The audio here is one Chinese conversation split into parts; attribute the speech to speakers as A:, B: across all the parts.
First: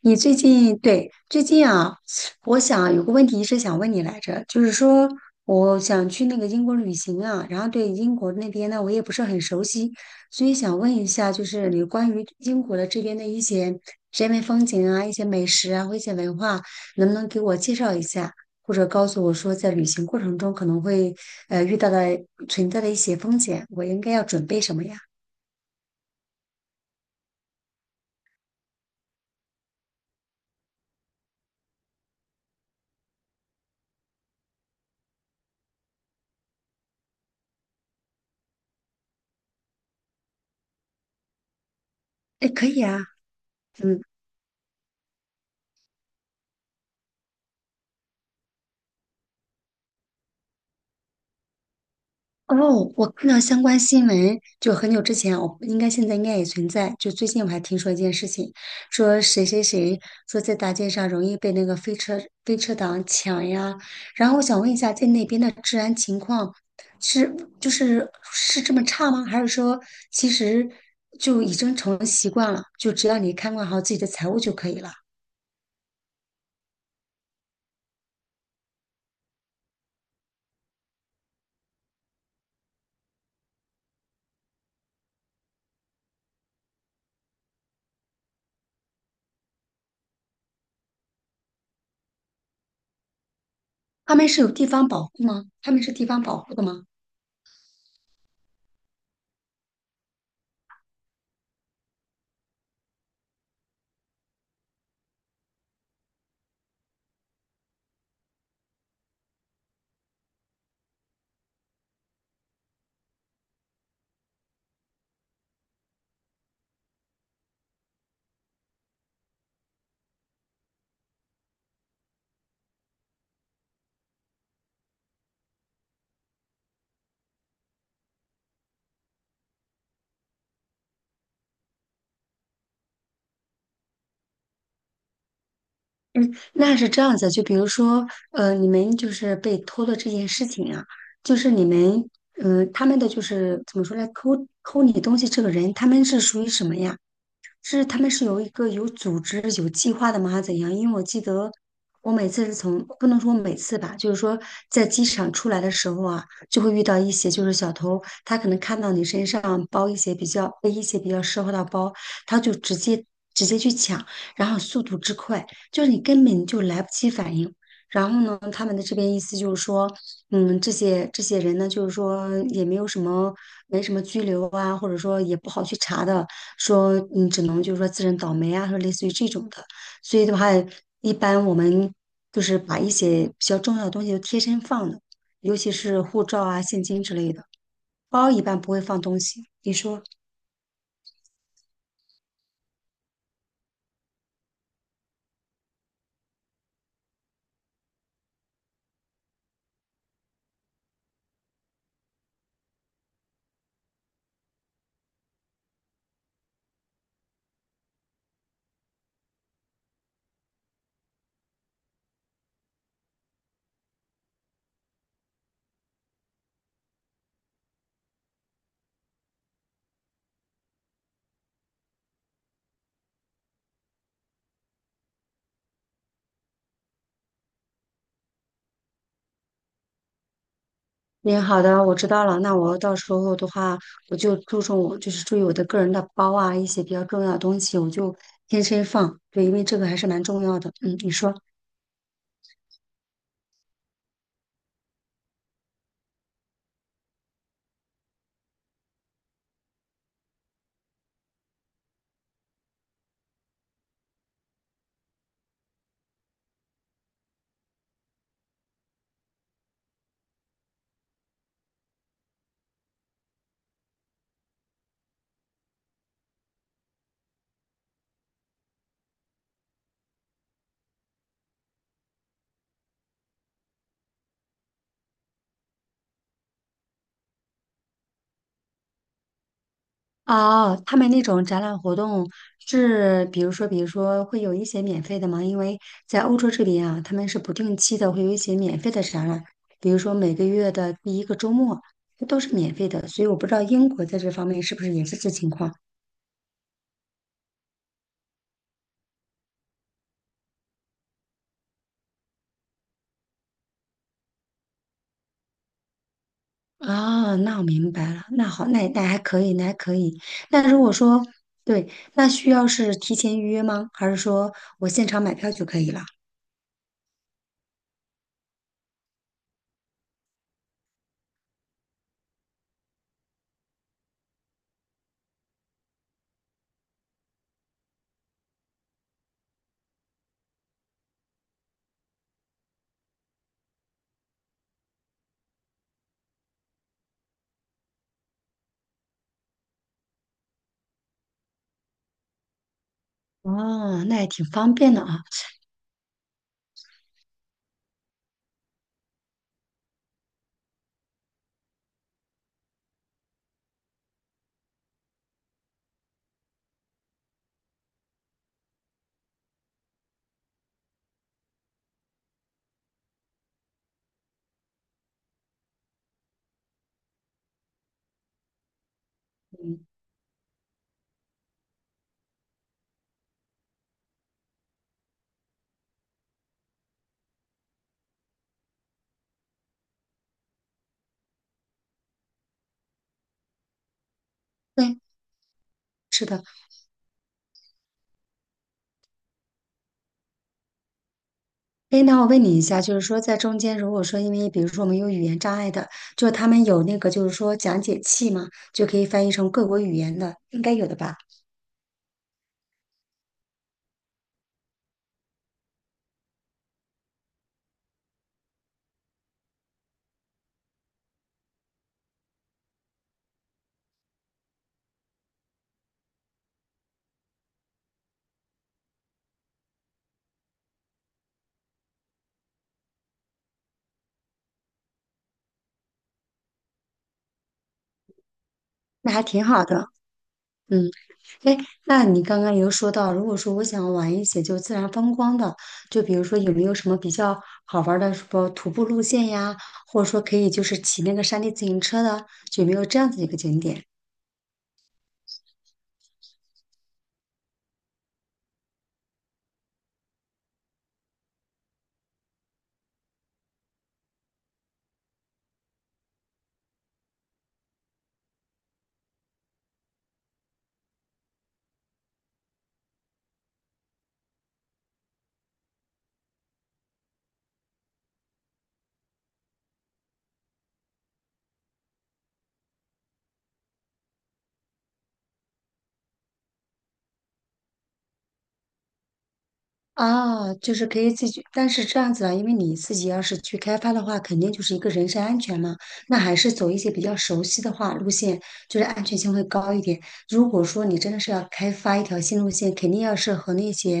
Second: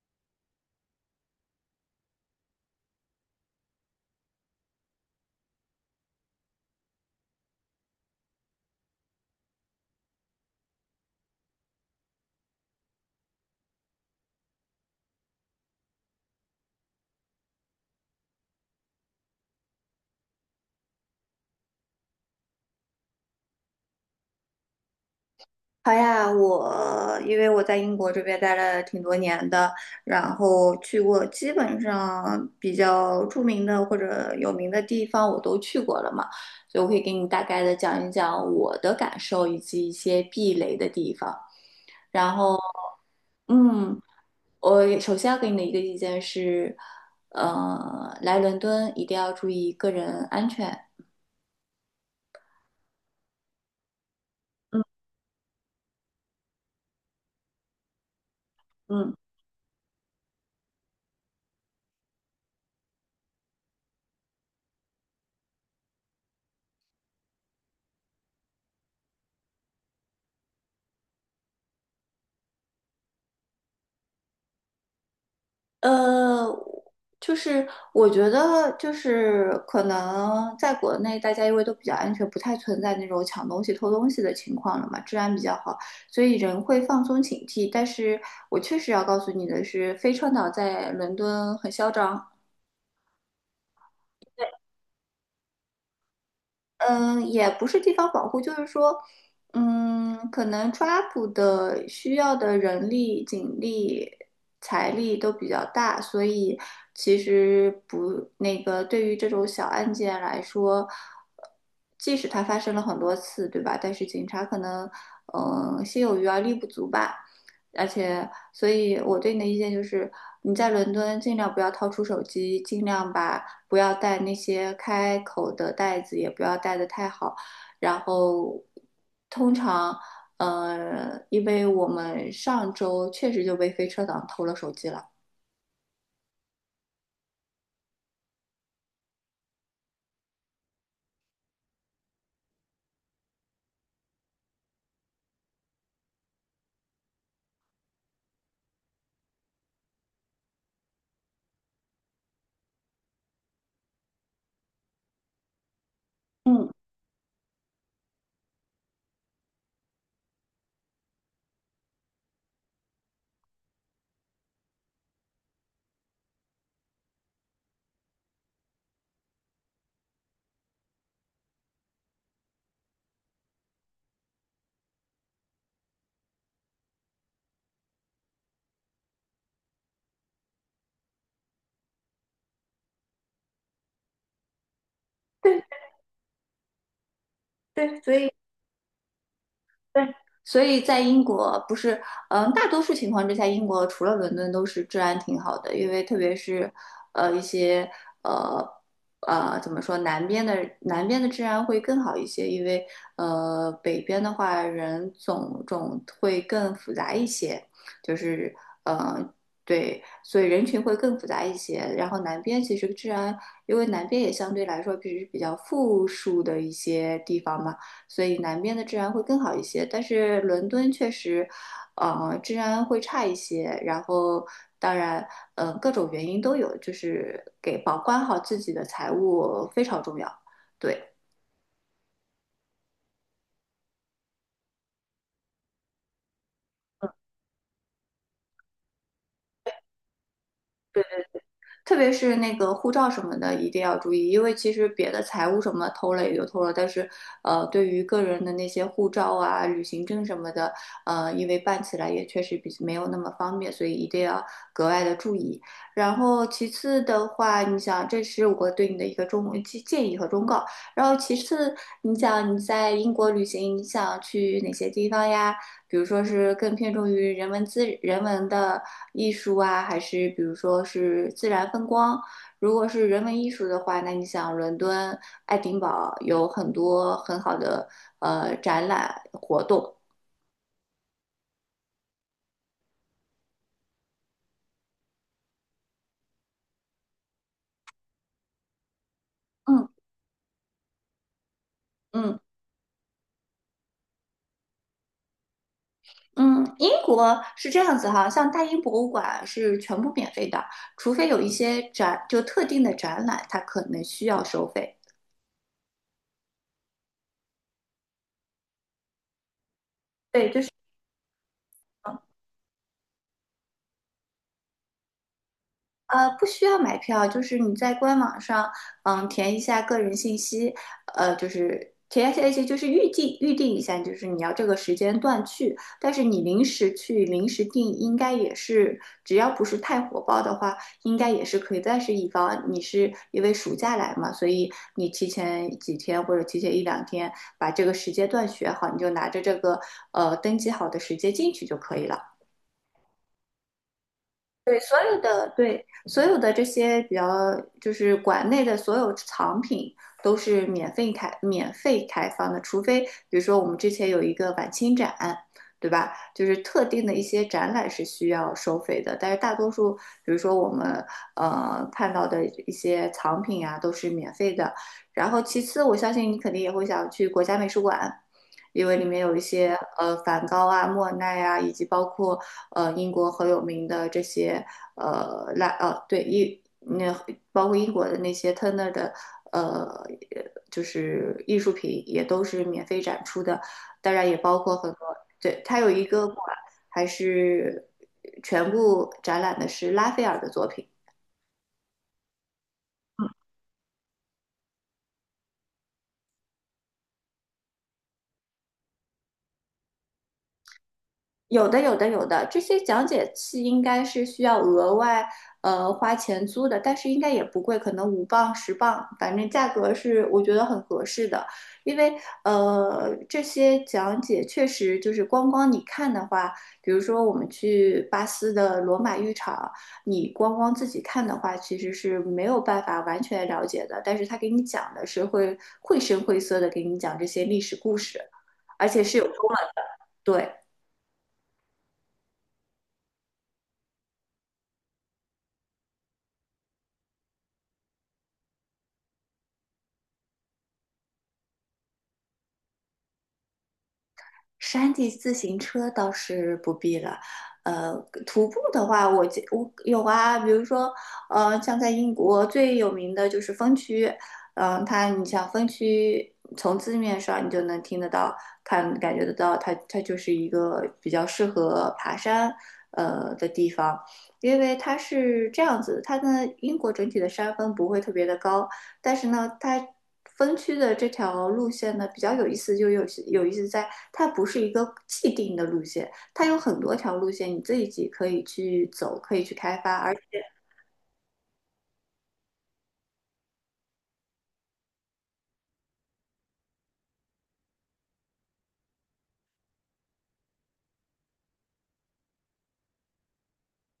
A: 你最近我想有个问题一直想问你来着，就是说我想去那个英国旅行啊，然后对英国那边呢我也不是很熟悉，所以想问一下，就是你关于英国的这边的一些人文风景啊、一些美食啊或一些文化，能不能给我介绍一下，或者告诉我说在旅行过程中可能会遇到的存在的一些风险，我应该要准备什么呀？
B: 好呀，我因为在英国这边待了挺多年的，然后去过基本上比较著名的或者有名的地方我都去过了嘛，所以我可以给你大概的讲一讲我的感受以及一些避雷的地方。然
A: 哎，
B: 后，
A: 可以啊。嗯。
B: 嗯，我首先要给你的一个意见是，来伦敦一定要注意个人安全。
A: 哦，我看到相关新闻，就
B: 嗯
A: 很久之前，我应该现在应该也存在。就最近我还听说一件事情，
B: 嗯。
A: 说谁谁谁说在大街上容易被那个飞车党抢呀。然后我想问一下，在那边的治安情况是这么差吗？还是说其实就已经成了习惯了，就只要你看管好自己的财物就可以了？
B: 呃，就是我觉得，就是可能在国内大家因为都比较安全，不太存在那种抢东西、偷东西的情况了嘛，治安比较好，所以人会放松警惕。但是我确实要告诉你的是，飞川岛在伦敦很嚣张。
A: 他们是有地方保护吗？他们是地方保护的吗？
B: 嗯，也不是地方保护，就是说，可能抓捕的需要的人力、警力、财力都比较大，所以其实不，那个对于这种小案件来说，即使它发生了很多次，对吧？但是警察可能，心有余而力不足吧。而且，所以我对你的意见就是，你在伦敦尽量不要掏出手机，尽量把。不要带那些开口的袋子，也不要带的太好。然后，通常，因为我们上周确实就被飞车党偷了手机了。
A: 嗯，那是这样子，就比如说，你们就是被偷的这件事情啊，就是你们，嗯、他们的就是怎么说呢，偷你东西这个人，他们是属于什么呀？是他们是有一个有组织、有计划的吗？还是怎样？因为我记得我每次是从，不能说每次吧，就是说在机场出来的时候啊，就
B: 嗯，
A: 会遇到一些就是小偷，他可能看到你身上包一些比较背一些比较奢华的包，他就直接去抢，然后速度之快，就是你根本就来不及反应。然后呢，他们的这边意思就是说，嗯，这些人呢，就是说也没有什么，没什么拘留啊，或者说也不好去查的，说你只能就是说自认倒霉啊，说类似于这种的。所以的话，一般我们就是把一些比较重要的东西都贴身放的，尤
B: 对
A: 其是护照啊、现金之类的，
B: 对，所
A: 包
B: 以
A: 一般不会放东西。你
B: 对，
A: 说？
B: 所以在英国不是，嗯，大多数情况之下，英国除了伦敦都是治安挺好的，因为特别是，呃，一些呃怎么说，南边的治安会更好一些，因为北边的话人种会更复杂一些，就是嗯，对，所以人群会更复杂一些。然后南边其实治安，因为南边也相对来说比较富庶的一些地方嘛。所以南边的治安会更好一些。但是伦敦确实，治安会差一些。当然，各种原因都有，就是给保管好自己的财物非常重要。对。
A: 你好的，我知道了。那我到时候的话，我就注重我就是注意我的个人的包啊，一些比较重要的东西，我就天天放。对，因为这个还是蛮重要的。嗯，你说。
B: 特别是那个护照什么的，一定要注意，因为其实别的财务什么偷了也就偷了，但是对于个人的那些护照啊、旅行证什么的，因为办起来也确实比没有那么方便，所以一定要格外的注意。然后其次的话，你想，这是我对你的一个建议和忠告。然后其次，你想你在英国旅行，你想去哪些地方呀？比如说是更偏重于人文的艺术啊，还是比如说是自然风光？如果是人文艺术的话，那你想伦敦、爱丁堡有很多很好的展览活动。
A: 哦，他们那种展览活动是，比如说会有一些免费的吗？因为在欧洲这边啊，他们是不定期的会有一些免费的展览，
B: 嗯
A: 比如说每个月的第一个周末，这
B: 嗯
A: 都是免费的。所以我不知道英国在这方面是不是也是这情况。
B: 嗯，英国是这样子哈，像大英博物馆是全部免费的，除非有一些特定的展览，它可能需要收费。
A: 啊，那我明白了。那好，那还可以。
B: 对，就
A: 那
B: 是
A: 如果说，对，那需要是提前预约吗？还是说我现场买票就可以了？
B: 不需要买票，就是你在官网上，填一下个人信息，呃，就是填一下，就是预定一下，就是你要这个时间段去。但是你临时去临时定，应该也是，只要不是太火爆的话，应该也是可以。但是以防你是因为暑假来嘛，所以你提前几天或者提前一两天把这个时间段选好，你就拿着这个登记好的时间进去就可以了。
A: 哦，那也挺方便的啊。
B: 对，所有的这些比较，就是馆内的所有藏品都是免费开放的，除非比如说我们之前有一个晚清展，对吧？就是特定的一些展览是需要收费的，但是大多数，比如说我们看到的一些藏品啊，都是免费的。然后其次，我相信你肯定也会想去国家美术馆。因为里面有一些
A: 嗯，
B: 梵高啊、莫奈啊，以及包括英国很有名的这些呃拉呃对英那包括英国的那些 Turner 的呃就是艺术品也都是免费展出的，当然也包括很
A: 对，
B: 多对它有一
A: 是
B: 个
A: 的。
B: 馆还是全部展览的是拉斐尔的作品。
A: 哎，那我问你一下，就是说在中间，如果说因为比如说我们有语言障碍的，就他们有那个就是说讲解器嘛，就可以翻译成各国语言的，应该有的吧？
B: 有的，有的，有的，这些讲解器应该是需要额外花钱租的，但是应该也不贵，可能£5£10，反正价格是我觉得很合适的。因为这些讲解确实就是光光你看的话，比如说我们去巴斯的罗马浴场，你光光自己看的话，其实是没有办法完全了解的。但是他给你讲的是会绘声绘色的给你讲这些历史故事，而且
A: 那
B: 是
A: 还
B: 有中
A: 挺
B: 文，
A: 好的。
B: 对。
A: 嗯。哎，那你刚刚有说到，如果说我想玩一些就自然风光的，就比如说有没有什么比较好玩儿的什么徒步路线呀，或者说可以就是骑那个山地自行车的，就有没有这样子一个景点？
B: 山地自行车倒是不必了，呃，徒步的话我有啊，比如说，呃，像在英国最有名的就是风区，它你像风区从字面上你就能听得到，看感觉得到它，它就是一个比较适合爬山的地方，因为它是这样子，它的英国整体的山峰不会特别的高，但是呢，它分区的这条路线呢比较有意思，就有意思在它不是一个既定的路线，它有很多条路线，你自己可以去走，可以去开发，而且。
A: 啊，就是可以自己，但是这样子啊，因为你自己要是去开发的话，肯定就是一个人身安全嘛，那还是走一些比较熟悉的话路线，就是安全性会高一点。如果说你真的是要开发一条新路线，肯定要是和那些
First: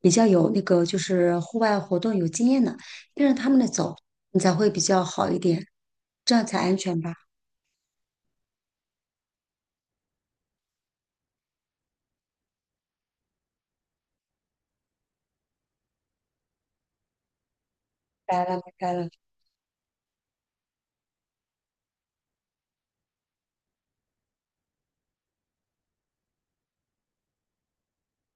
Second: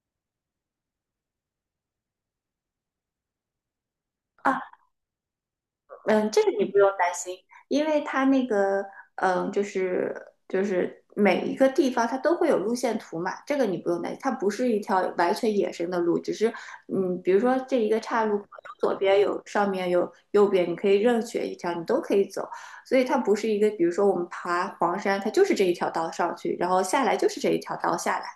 A: 比较有那个就是户外活动有经验的，跟着他们的走，你才会比较好一点，
B: 嗯，
A: 这
B: 这
A: 样
B: 个
A: 才
B: 你
A: 安
B: 不用
A: 全
B: 担
A: 吧。
B: 心，因为它那个，嗯，就是就是每一个地方它都会有路线图嘛，这个你不用担心，它不是一条完全野生的路，只是，比如说这一个岔
A: 明
B: 路，
A: 白了，明白
B: 左
A: 了，
B: 边有上面有右边，你可以任选一条，你都可以走，所以它不是一个，比如说我们爬黄山，它就是这一条道上去，然后下来就是这一条道下来，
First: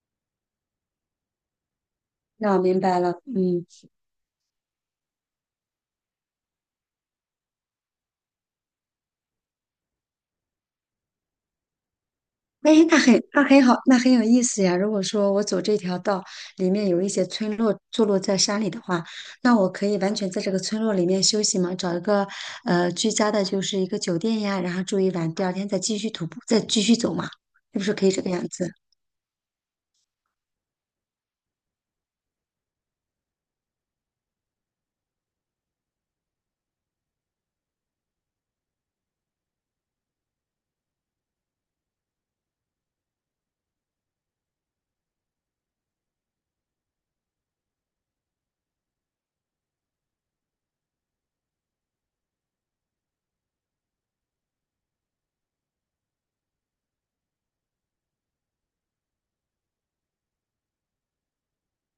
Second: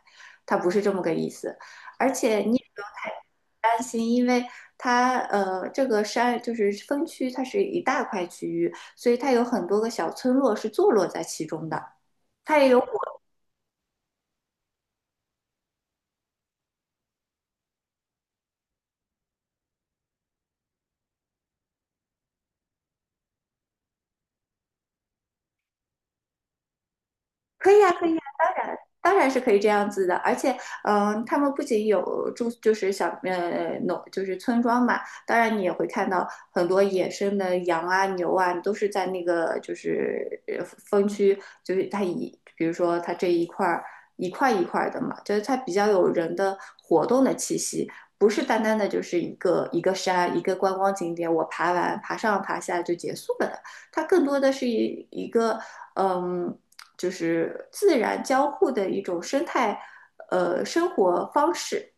B: 它不是这么个意思，而且
A: 那
B: 你
A: 我
B: 也不
A: 明
B: 用
A: 白
B: 太
A: 了，嗯。
B: 担心，因为它这个山就是分区，它是一大块区域，所以它有很多个小村落是坐落在其中的。它也
A: 哎，
B: 有古
A: 那很好，那很有意思呀。如果说我走这条道里面有一些村落坐落在山里的话，那我可以完全在这个村落里面休息嘛，找一个居家的，就是一个酒店呀，然后住一晚，第二天再继续徒步，再继续走嘛，
B: 可
A: 是
B: 以
A: 不
B: 啊，
A: 是可
B: 可
A: 以
B: 以啊，
A: 这个样
B: 当
A: 子？
B: 然，当然是可以这样子的。而且，他们不仅有住，就是农，就是村庄嘛。当然，你也会看到很多野生的羊啊、牛啊，都是在那个就是分区，就是它一，比如说它这一块儿一块一块的嘛，就是它比较有人的活动的气息。不是单单的就是一个一个山一个观光景点，我爬完爬上爬下就结束了的，它更多的是一个嗯就是自然交互的一种生态，生活方式，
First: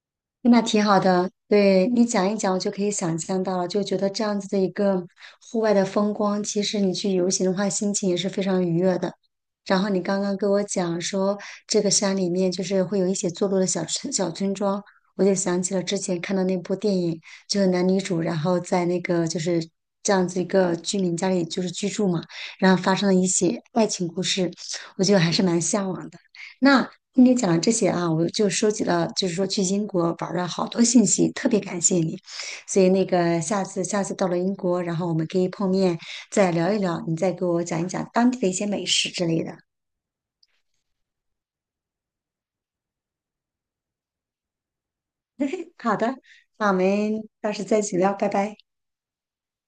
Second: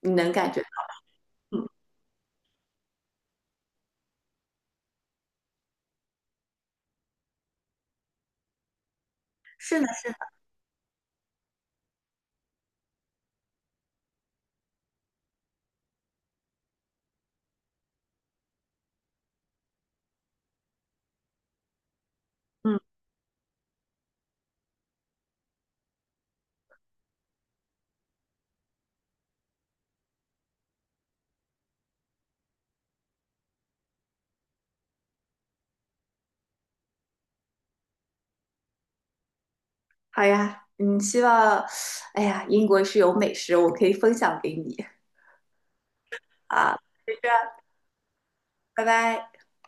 B: 你能感觉
A: 那
B: 到
A: 挺好的，
B: 嗯，
A: 对你讲一讲，我就可以想象到了，就觉得这样子的一个户外的风光，其实你去游行的话，心情也是非常愉悦的。
B: 是
A: 然
B: 的
A: 后你
B: 是的，
A: 刚刚跟我讲说，这个山里面就是会有一些坐落的小村庄，我就想起了之前看的那部电影，就是男女主，然后在那个就是这样子一个居民家里就是居住嘛，然
B: 嗯，
A: 后发生了一些爱情故事，我觉得还是蛮向往的。那听你讲了这些啊，我就收集了，就是说去英国玩儿了好多信息，特别感谢你。所以那个下次到了英国，然后我们可以碰面再聊一聊，你再给我讲一讲当地的一些美食之类的。
B: 好呀，希望，哎呀，英国是有美食，我可以分享给你
A: 好的，那我
B: 啊，就这
A: 们
B: 样，
A: 到时再一起聊，拜拜。
B: 拜拜。